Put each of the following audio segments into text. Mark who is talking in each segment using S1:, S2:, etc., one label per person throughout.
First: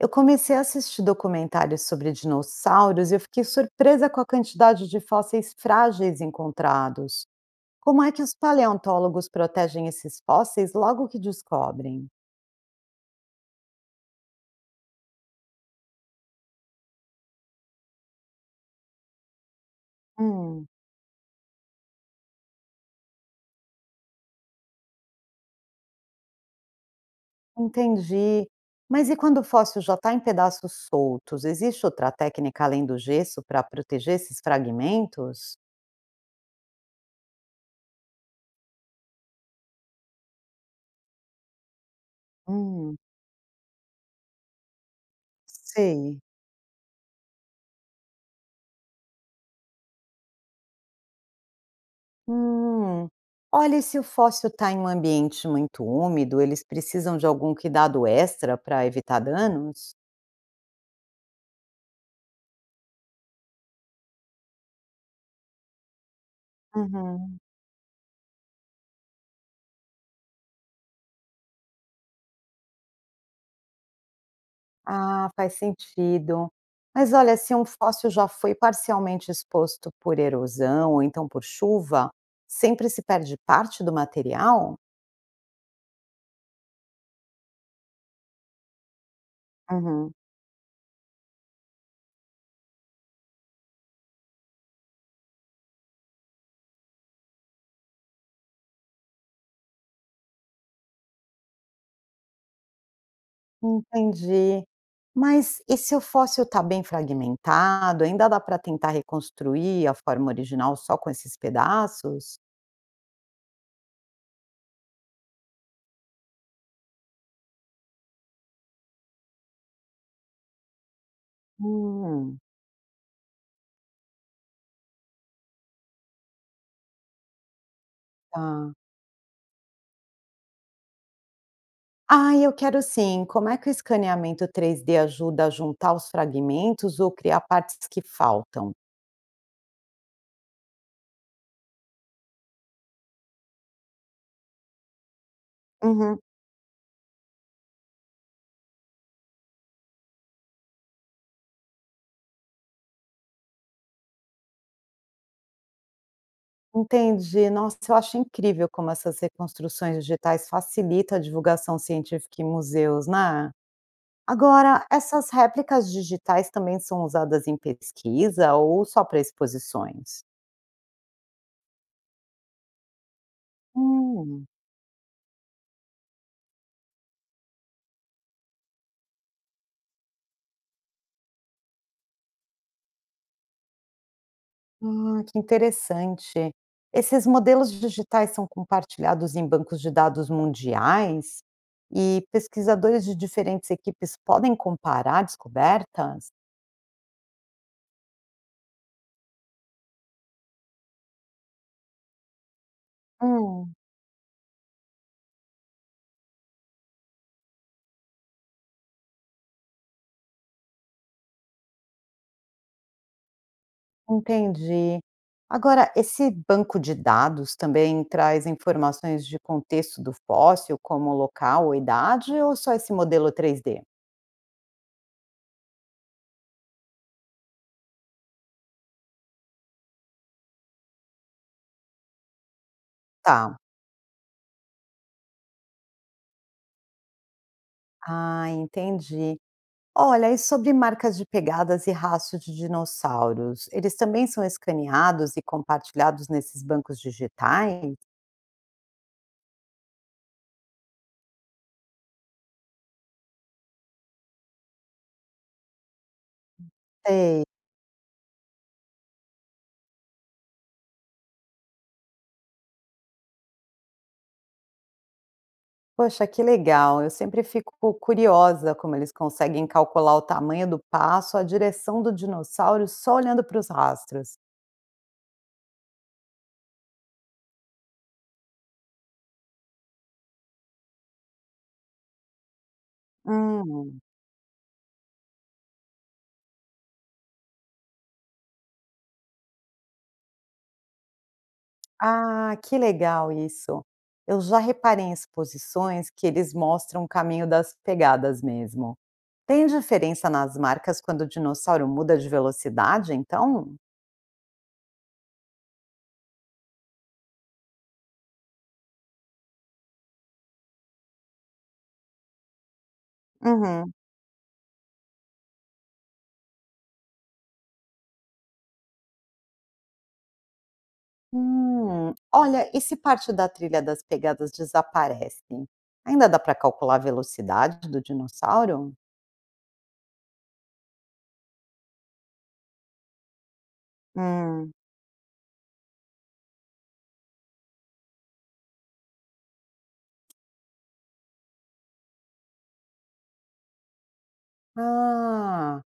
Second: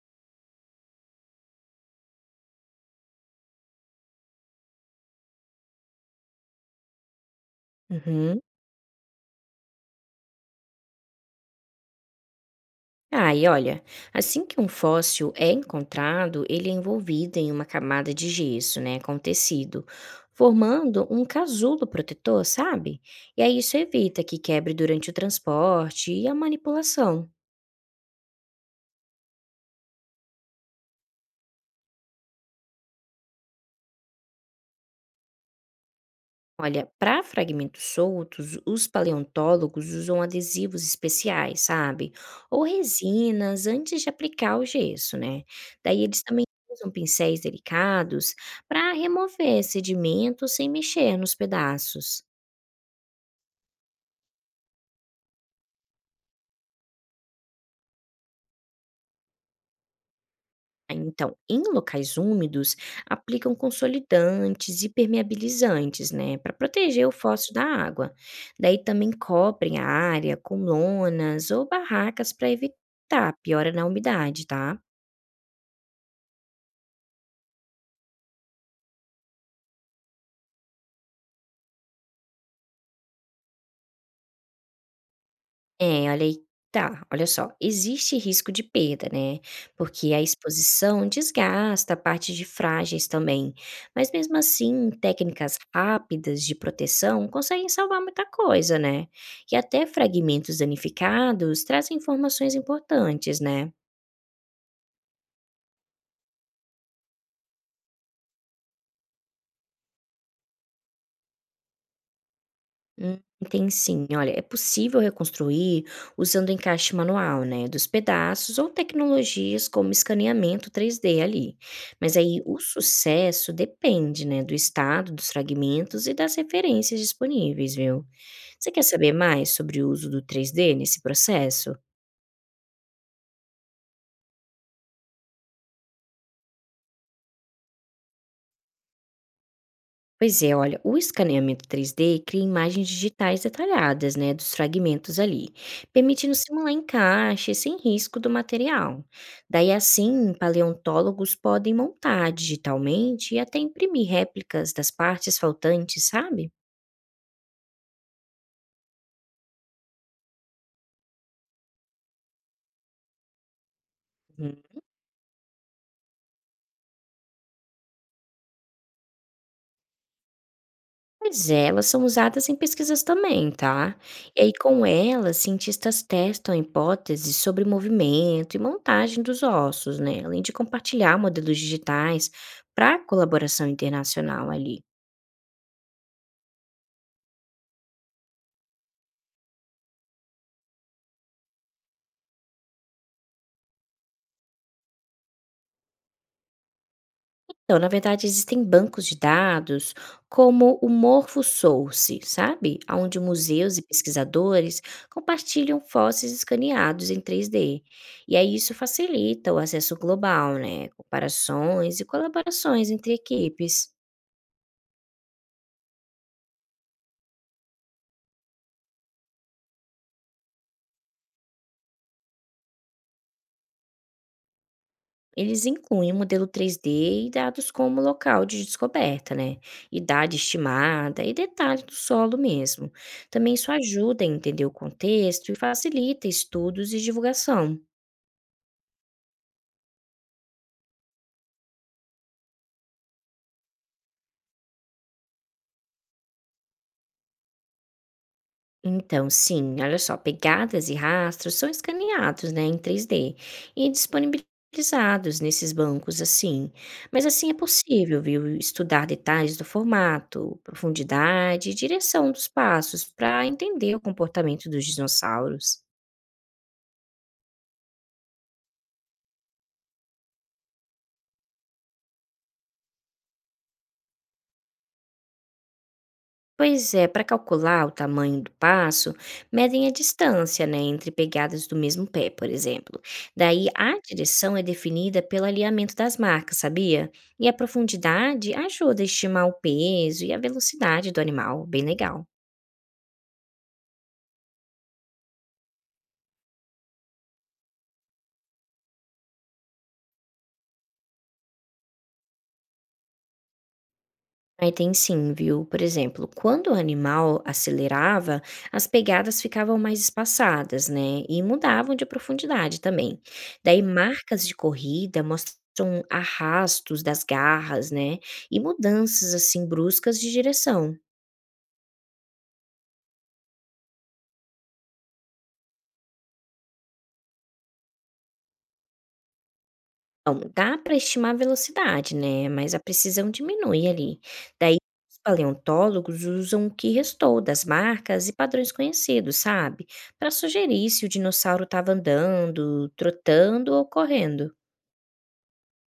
S1: Eu comecei a assistir documentários sobre dinossauros e eu fiquei surpresa com a quantidade de fósseis frágeis encontrados. Como é que os
S2: Uhum.
S1: paleontólogos protegem esses fósseis logo que descobrem?
S2: Ah, e olha, assim que um fóssil é encontrado, ele é envolvido em uma camada de gesso, né, com tecido,
S1: Hum,
S2: formando um casulo protetor, sabe? E aí isso evita que quebre durante o transporte e a manipulação.
S1: entendi. Mas e quando o fóssil já está em pedaços soltos? Existe outra técnica além do gesso para proteger esses fragmentos?
S2: Olha, para fragmentos soltos, os paleontólogos usam adesivos especiais, sabe? Ou
S1: Hum,
S2: resinas antes de aplicar o gesso, né? Daí
S1: sei.
S2: eles também usam pincéis delicados para remover sedimentos sem mexer nos pedaços.
S1: Hum. Olha, e se o fóssil está em um ambiente muito úmido, eles precisam de algum cuidado extra para evitar danos?
S2: Aí, então, em locais úmidos, aplicam consolidantes e permeabilizantes, né, para proteger o
S1: Uhum.
S2: fóssil da água. Daí também cobrem a área com lonas ou barracas para evitar piora na umidade, tá?
S1: Ah, faz sentido. Mas olha, se um fóssil já foi parcialmente exposto por erosão ou então por chuva, sempre se perde parte do material?
S2: É, olha aí tá, olha só, existe risco de perda, né, porque
S1: Uhum.
S2: a exposição desgasta partes de frágeis também, mas mesmo assim, técnicas rápidas de proteção conseguem salvar muita coisa, né, e até fragmentos danificados trazem informações importantes, né.
S1: Entendi. Mas e se o fóssil está bem fragmentado, ainda dá para tentar reconstruir a forma original só com esses pedaços?
S2: Hum, tem sim. Olha, é possível reconstruir usando encaixe manual, né, dos pedaços ou tecnologias como escaneamento 3D ali. Mas
S1: Hum.
S2: aí o sucesso depende, né, do estado dos fragmentos e das referências disponíveis, viu? Você
S1: Tá.
S2: quer saber mais sobre o uso do 3D nesse processo?
S1: Ah, eu quero sim. Como é que o escaneamento 3D ajuda a juntar os fragmentos ou criar partes que faltam?
S2: Pois é, olha, o escaneamento 3D cria imagens digitais detalhadas, né, dos fragmentos ali,
S1: Uhum,
S2: permitindo simular encaixe sem risco do material. Daí assim, paleontólogos podem montar digitalmente e até imprimir réplicas das partes faltantes, sabe?
S1: entendi. Nossa, eu acho incrível como essas reconstruções digitais facilitam a divulgação científica em museus, né? Agora, essas réplicas digitais também são usadas em pesquisa ou só para exposições?
S2: Pois é, elas são usadas em pesquisas também, tá? E
S1: Hum.
S2: aí, com elas, cientistas testam hipóteses sobre movimento e montagem dos ossos, né? Além de compartilhar modelos digitais para colaboração internacional ali.
S1: Ah, que interessante. Esses modelos digitais são compartilhados em bancos de dados mundiais e pesquisadores de diferentes equipes podem comparar descobertas?
S2: Então, na verdade, existem bancos de dados como o MorphoSource, sabe? Onde
S1: Hum,
S2: museus e pesquisadores compartilham fósseis escaneados em 3D. E aí isso facilita o acesso global, né? Comparações e colaborações entre equipes.
S1: entendi. Agora, esse banco de dados também traz informações de contexto do fóssil, como local ou idade, ou só esse modelo 3D?
S2: Eles incluem o modelo 3D e dados como local de descoberta, né? Idade estimada e detalhes do solo mesmo. Também
S1: Tá.
S2: isso ajuda a entender o contexto e facilita estudos e divulgação.
S1: Ah, entendi. Olha, e sobre marcas de pegadas e rastros de dinossauros, eles também são escaneados e compartilhados nesses bancos digitais?
S2: Então, sim, olha só, pegadas e rastros são escaneados, né, em 3D e disponibilizados nesses bancos assim. Mas
S1: Sei.
S2: assim é possível, viu, estudar detalhes do formato, profundidade e direção dos passos para entender o comportamento dos dinossauros.
S1: Poxa, que legal! Eu sempre fico curiosa como eles conseguem calcular o tamanho do passo, a direção do dinossauro só olhando para os rastros.
S2: Pois é, para calcular o tamanho do passo, medem a distância, né, entre pegadas do mesmo pé, por exemplo. Daí a
S1: Hum,
S2: direção é definida pelo alinhamento das marcas, sabia? E a profundidade ajuda a estimar o peso e a velocidade do animal, bem legal.
S1: ah, que legal isso! Eu já reparei em exposições que eles mostram o caminho das pegadas mesmo. Tem diferença nas marcas quando o dinossauro muda de velocidade, então?
S2: Aí tem sim, viu? Por exemplo, quando o animal acelerava, as pegadas ficavam mais espaçadas, né? E mudavam de profundidade também. Daí
S1: Uhum.
S2: marcas de corrida mostram arrastos das garras, né? E mudanças assim bruscas de direção.
S1: Hum. Olha, e se parte da trilha das pegadas desaparece, ainda dá para calcular a velocidade do dinossauro?
S2: Bom, dá para estimar a velocidade, né, mas a precisão diminui ali.
S1: Hum.
S2: Daí os paleontólogos usam o que restou das marcas e padrões conhecidos, sabe? Para sugerir se o dinossauro estava andando, trotando ou correndo.
S1: Ah.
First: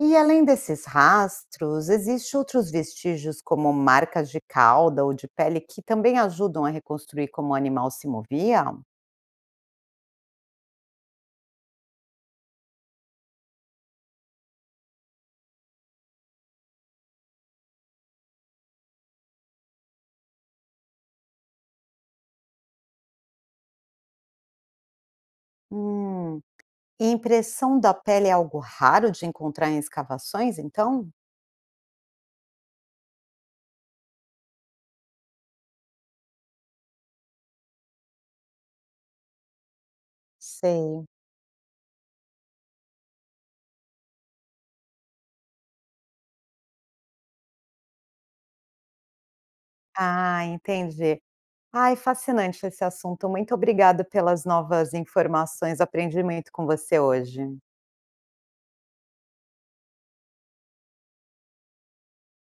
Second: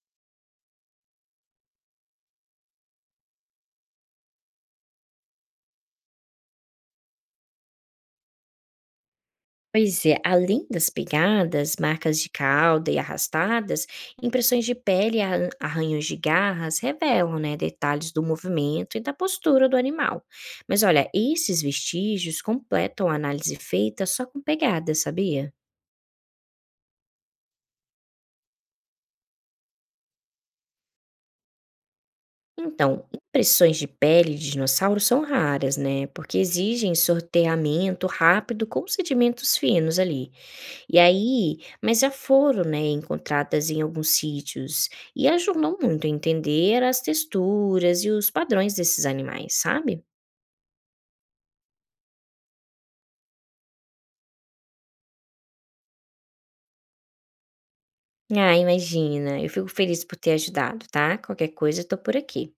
S1: E além desses rastros, existem outros vestígios como marcas de cauda ou de pele que também ajudam a reconstruir como o animal se movia?
S2: Pois é, além das pegadas, marcas de cauda e arrastadas, impressões de pele e arranhões de garras revelam, né, detalhes do movimento e da postura do animal. Mas olha, esses vestígios completam a análise feita só com pegadas, sabia?
S1: Hum. E impressão da pele é algo raro de encontrar em escavações, então?
S2: Então, impressões de pele de dinossauro são raras, né? Porque exigem sorteamento rápido com sedimentos finos ali. E
S1: Sei.
S2: aí mas já foram, né, encontradas em alguns sítios e ajudam muito a entender as texturas e os padrões desses animais, sabe?
S1: Ah, entendi. Ai, fascinante esse assunto. Muito obrigada pelas novas informações. Aprendi muito com você hoje.
S2: Ah, imagina, eu fico feliz por ter ajudado, tá? Qualquer coisa, eu tô por aqui.